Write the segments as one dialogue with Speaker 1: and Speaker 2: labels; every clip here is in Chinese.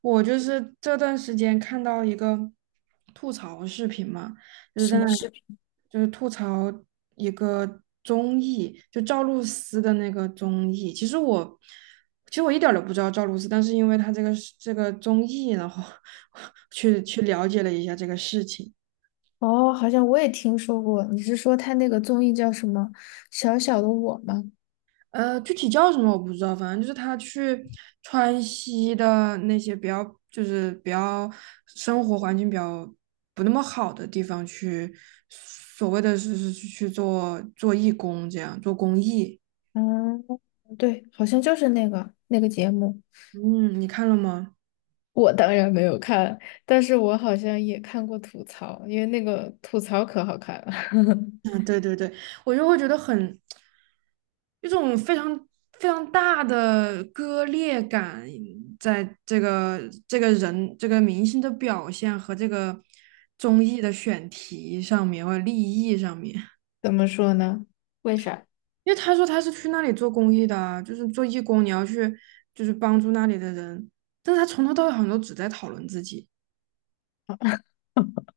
Speaker 1: 我就是这段时间看到一个吐槽视频嘛，就是
Speaker 2: 什
Speaker 1: 在那
Speaker 2: 么
Speaker 1: 里
Speaker 2: 视频？
Speaker 1: 就是吐槽一个综艺，就赵露思的那个综艺。其实我一点儿都不知道赵露思，但是因为她这个综艺，然后 去了解了一下这个事情。
Speaker 2: 哦，好像我也听说过。你是说他那个综艺叫什么《小小的我》吗？
Speaker 1: 具体叫什么我不知道，反正就是他去川西的那些比较，就是比较生活环境比较不那么好的地方去，所谓的是去做做义工，这样做公益。
Speaker 2: 嗯，对，好像就是那个节目。
Speaker 1: 嗯，你看了吗？
Speaker 2: 我当然没有看，但是我好像也看过吐槽，因为那个吐槽可好看了。
Speaker 1: 嗯，对对对，我就会觉得很一种非常非常大的割裂感，在这个人这个明星的表现和这个综艺的选题上面或者利益上面，
Speaker 2: 怎么说呢？为啥？
Speaker 1: 因为他说他是去那里做公益的啊，就是做义工，你要去就是帮助那里的人，但是他从头到尾好像都只在讨论自己。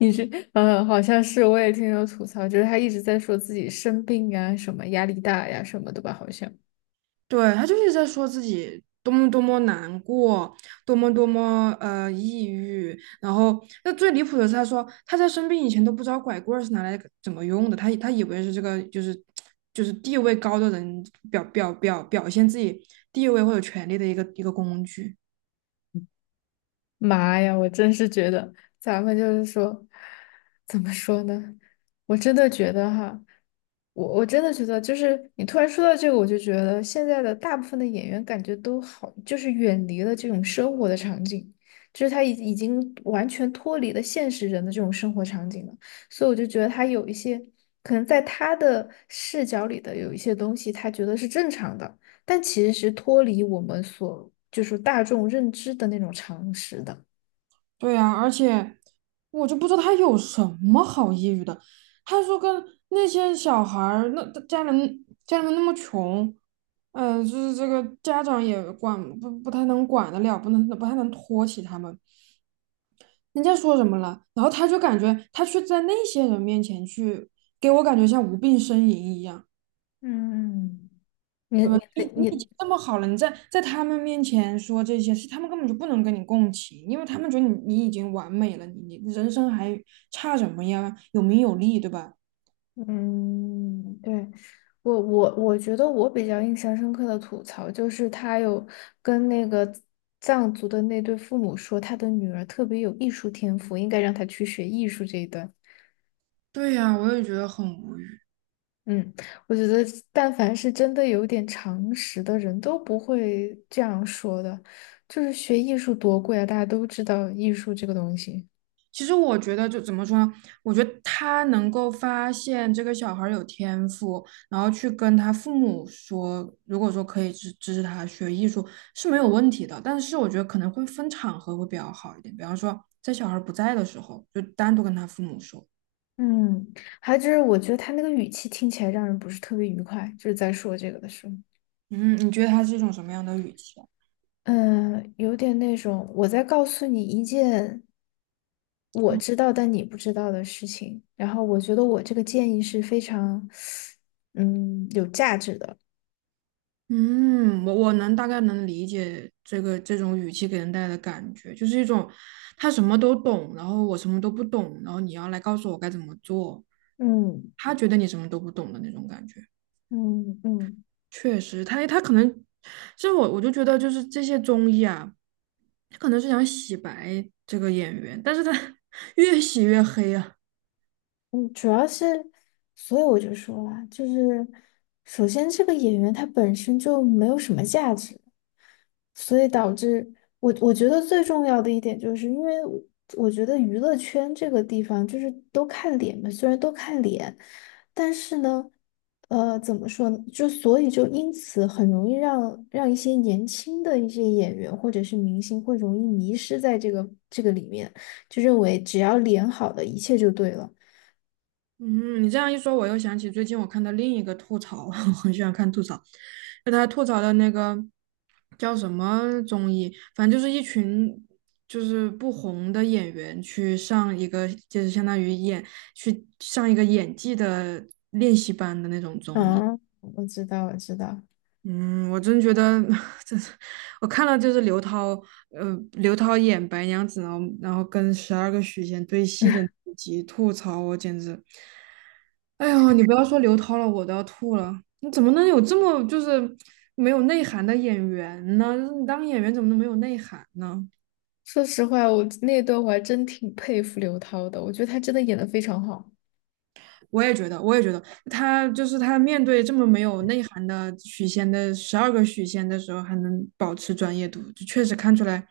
Speaker 2: 你是，嗯，好像是，我也听人吐槽，就是他一直在说自己生病啊，什么压力大呀、什么的吧，好像。
Speaker 1: 对，他就是在说自己多么多么难过，多么多么抑郁。然后，那最离谱的是，他说他在生病以前都不知道拐棍儿是拿来怎么用的，他以为是这个，就是地位高的人表现自己地位或者权力的一个工具。
Speaker 2: 妈呀，我真是觉得咱们就是说，怎么说呢？我真的觉得哈，我真的觉得，就是你突然说到这个，我就觉得现在的大部分的演员感觉都好，就是远离了这种生活的场景，就是他已经完全脱离了现实人的这种生活场景了。所以我就觉得他有一些可能在他的视角里的有一些东西，他觉得是正常的。但其实是脱离我们所就是大众认知的那种常识的。
Speaker 1: 对呀，而且我就不知道他有什么好抑郁的。他说跟那些小孩儿，那家人那么穷，就是这个家长也管不不太能管得了，不太能托起他们。人家说什么了，然后他就感觉他去在那些人面前去，给我感觉像无病呻吟一样。
Speaker 2: 嗯，你你
Speaker 1: 嗯，你
Speaker 2: 对
Speaker 1: 你已
Speaker 2: 你，
Speaker 1: 经这么好了，你在他们面前说这些事，他们根本就不能跟你共情，因为他们觉得你已经完美了，你人生还差什么呀？有名有利，对吧？
Speaker 2: 嗯，对，我觉得我比较印象深刻的吐槽就是他有跟那个藏族的那对父母说他的女儿特别有艺术天赋，应该让她去学艺术这一段。
Speaker 1: 对呀，我也觉得很无语。
Speaker 2: 嗯，我觉得但凡是真的有点常识的人都不会这样说的。就是学艺术多贵啊，大家都知道艺术这个东西。
Speaker 1: 其实我觉得就怎么说呢，我觉得他能够发现这个小孩儿有天赋，然后去跟他父母说，如果说可以支持他学艺术是没有问题的，但是我觉得可能会分场合会比较好一点，比方说在小孩儿不在的时候，就单独跟他父母说。
Speaker 2: 嗯，还有就是我觉得他那个语气听起来让人不是特别愉快，就是在说这个的时候，
Speaker 1: 嗯，你觉得他是一种什么样的语气啊？
Speaker 2: 嗯，有点那种我在告诉你一件我
Speaker 1: 哦。
Speaker 2: 知道但你不知道的事情，然后我觉得我这个建议是非常，嗯，有价值的。
Speaker 1: 嗯，我能大概能理解这个这种语气给人带来的感觉，就是一种他什么都懂，然后我什么都不懂，然后你要来告诉我该怎么做，
Speaker 2: 嗯
Speaker 1: 他觉得你什么都不懂的那种感觉。
Speaker 2: 嗯嗯。
Speaker 1: 确实，他可能，其实我就觉得就是这些综艺啊，他可能是想洗白这个演员，但是他 越洗越黑啊。
Speaker 2: 嗯，主要是，所以我就说啦，就是首先这个演员他本身就没有什么价值，所以导致我觉得最重要的一点就是因为我，我觉得娱乐圈这个地方就是都看脸嘛，虽然都看脸，但是呢，怎么说呢？就所以就因此很容易让一些年轻的一些演员或者是明星会容易迷失在这个里面，就认为只要脸好的一切就对了。
Speaker 1: 嗯，你这样一说，我又想起最近我看到另一个吐槽，我很喜欢看吐槽，就他吐槽的那个叫什么综艺，反正就是一群就是不红的演员去上一个，就是相当于去上一个演技的练习班的那种综艺。
Speaker 2: 嗯，我知道，我知道。
Speaker 1: 嗯，我真觉得，这是我看了就是刘涛，刘涛演白娘子，然后跟十二个许仙对戏的那集吐槽，我简直。哎呦，你不要说刘涛了，我都要吐了。你怎么能有这么就是没有内涵的演员呢？你当演员怎么能没有内涵呢？
Speaker 2: 说实话，我那段我还真挺佩服刘涛的，我觉得她真的演的非常好。
Speaker 1: 我也觉得，他就是他面对这么没有内涵的许仙的十二个许仙的时候，还能保持专业度，就确实看出来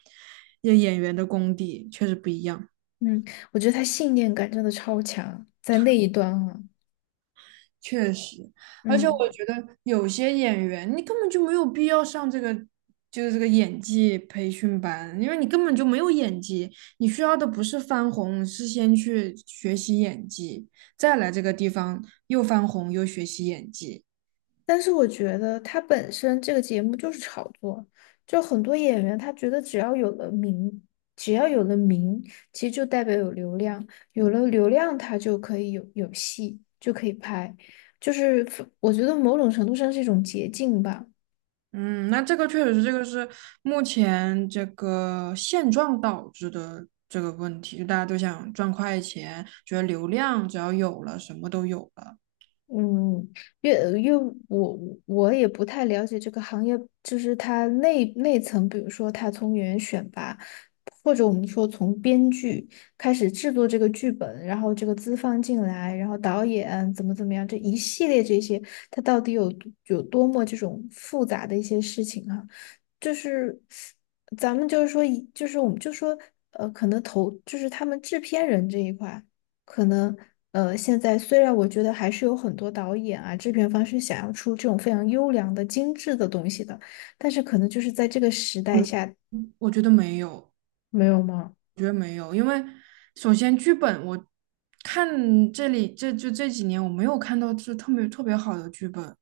Speaker 1: 这演员的功底确实不一样。
Speaker 2: 嗯，我觉得她信念感真的超强，在那一段啊，
Speaker 1: 确实，而且我
Speaker 2: 嗯。
Speaker 1: 觉得有些演员，你根本就没有必要上这个，就是这个演技培训班，因为你根本就没有演技，你需要的不是翻红，是先去学习演技，再来这个地方又翻红又学习演技。
Speaker 2: 但是我觉得她本身这个节目就是炒作，就很多演员他觉得只要有了名，只要有了名，其实就代表有流量，有了流量他就可以有戏，就可以拍，就是我觉得某种程度上是一种捷径吧。
Speaker 1: 嗯，那这个确实是，这个是目前这个现状导致的这个问题，就大家都想赚快钱，觉得流量只要有了，什么都有了。
Speaker 2: 嗯，因为我，我也不太了解这个行业，就是它内层，比如说它从演员选拔，或者我们说从编剧开始制作这个剧本，然后这个资方进来，然后导演怎么怎么样，这一系列这些，它到底有多么这种复杂的一些事情啊？就是咱们就是说以，就是我们就说，可能投就是他们制片人这一块。可能，现在虽然我觉得还是有很多导演啊、制片方是想要出这种非常优良的、精致的东西的，但是可能就是在这个时代
Speaker 1: 嗯，
Speaker 2: 下，
Speaker 1: 我觉得没有。
Speaker 2: 没有吗？
Speaker 1: 我觉得没有，因为首先剧本我看这里，这就这几年我没有看到就特别特别好的剧本，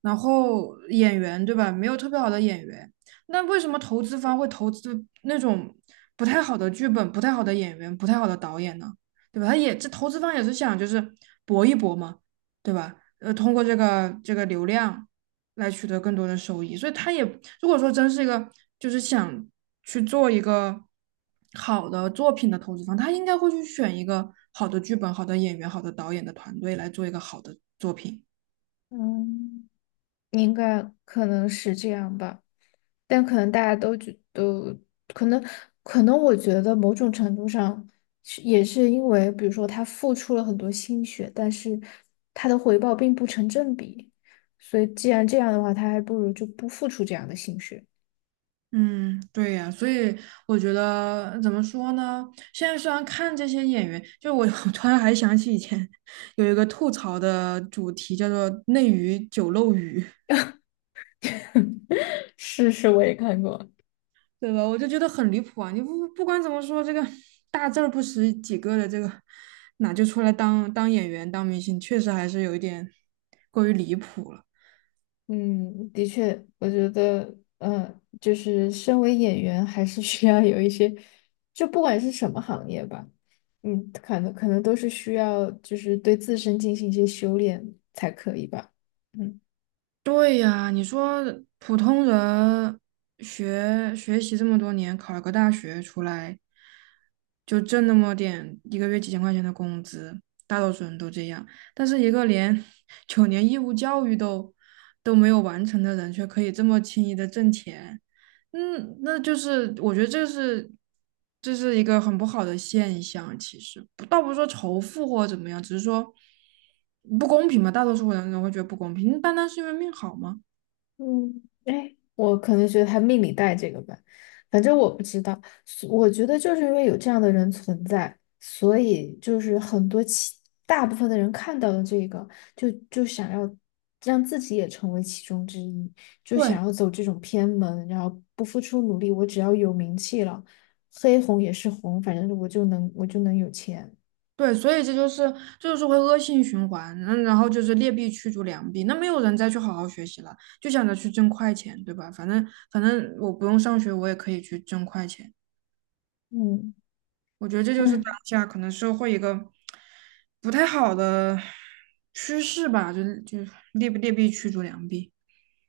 Speaker 1: 然后演员对吧，没有特别好的演员，那为什么投资方会投资那种不太好的剧本、不太好的演员、不太好的导演呢？对吧？这投资方也是想就是搏一搏嘛，对吧？通过这个流量来取得更多的收益，所以他也，如果说真是一个就是想去做一个好的作品的投资方，他应该会去选一个好的剧本、好的演员、好的导演的团队来做一个好的作品。
Speaker 2: 嗯，应该可能是这样吧，但可能大家都觉都可能，可能，我觉得某种程度上是也是因为，比如说他付出了很多心血，但是他的回报并不成正比，所以既然这样的话，他还不如就不付出这样的心血。
Speaker 1: 嗯，对呀，所以我觉得怎么说呢？现在虽然看这些演员，就我 我突然还想起以前有一个吐槽的主题，叫做"内娱酒漏鱼"，
Speaker 2: 是是，我也看过。
Speaker 1: 对吧？我就觉得很离谱啊！你不管怎么说，这个大字儿不识几个的，这个哪就出来当演员、当明星，确实还是有一点过于离谱了。
Speaker 2: 嗯，的确，我觉得，嗯，就是身为演员，还是需要有一些，就不管是什么行业吧，嗯，可能都是需要，就是对自身进行一些修炼才可以吧。嗯。
Speaker 1: 对呀，你说普通人学习这么多年，考个大学出来，就挣那么点，一个月几千块钱的工资，大多数人都这样。但是一个连 九年义务教育都没有完成的人，却可以这么轻易的挣钱，嗯，那就是我觉得这是，一个很不好的现象。其实不倒不是说仇富或者怎么样，只是说不公平嘛。大多数人都会觉得不公平，单单是因为命好吗？
Speaker 2: 嗯，哎，我可能觉得他命里带这个吧，反正我不知道。所我觉得就是因为有这样的人存在，所以就是很多其大部分的人看到了这个，就想要让自己也成为其中之一，就
Speaker 1: 对
Speaker 2: 想要走这种偏门，然后不付出努力，我只要有名气了，黑红也是红，反正我就能有钱。
Speaker 1: 对，所以这就是，会恶性循环。嗯，然后就是劣币驱逐良币，那没有人再去好好学习了，就想着去挣快钱，对吧？反正我不用上学，我也可以去挣快钱。
Speaker 2: 嗯。
Speaker 1: 我觉得这就是当下可能社会一个不太好的趋势吧，就劣币驱逐良币。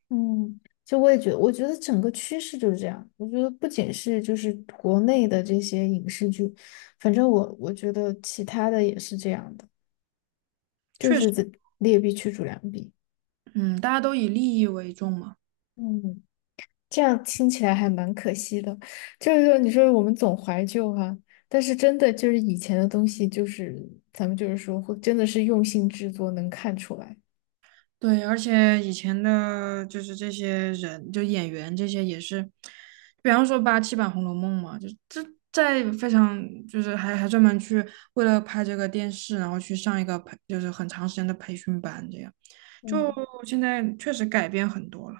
Speaker 2: 嗯，就我也觉得，我觉得整个趋势就是这样。我觉得不仅是就是国内的这些影视剧，反正我觉得其他的也是这样的，就是这劣币驱逐良币。
Speaker 1: 嗯，大家都以利益为重嘛。
Speaker 2: 嗯，这样听起来还蛮可惜的。就是说，你说我们总怀旧哈、但是真的就是以前的东西，就是咱们就是说，会真的是用心制作，能看出来。
Speaker 1: 对，而且以前的就是这些人，就演员这些也是，比方说87版《红楼梦》嘛，就这在非常就是还专门去为了拍这个电视，然后去上一个就是很长时间的培训班，这样就
Speaker 2: 嗯。
Speaker 1: 现在确实改变很多了。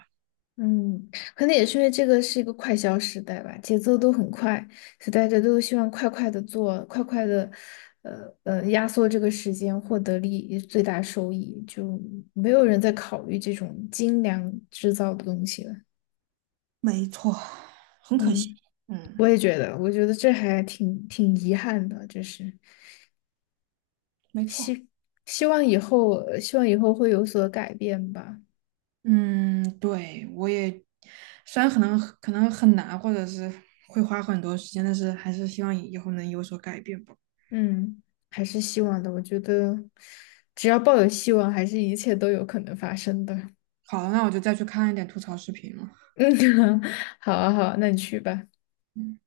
Speaker 2: 嗯，可能也是因为这个是一个快消时代吧，节奏都很快，所以大家都希望快快的做，快快的，压缩这个时间，获得利益最大收益，就没有人在考虑这种精良制造的东西了。
Speaker 1: 没错，很可惜。
Speaker 2: 嗯，
Speaker 1: 嗯。
Speaker 2: 我也觉得，我觉得这还挺遗憾的，就是
Speaker 1: 没错。
Speaker 2: 希望以后，希望以后会有所改变吧。
Speaker 1: 嗯，对，我也，虽然可能很难，或者是会花很多时间，但是还是希望以后能有所改变吧。
Speaker 2: 嗯，还是希望的，我觉得只要抱有希望，还是一切都有可能发生的。
Speaker 1: 好了，那我就再去看一点吐槽视频了。
Speaker 2: 嗯，好啊，好啊，那你去吧。
Speaker 1: 嗯。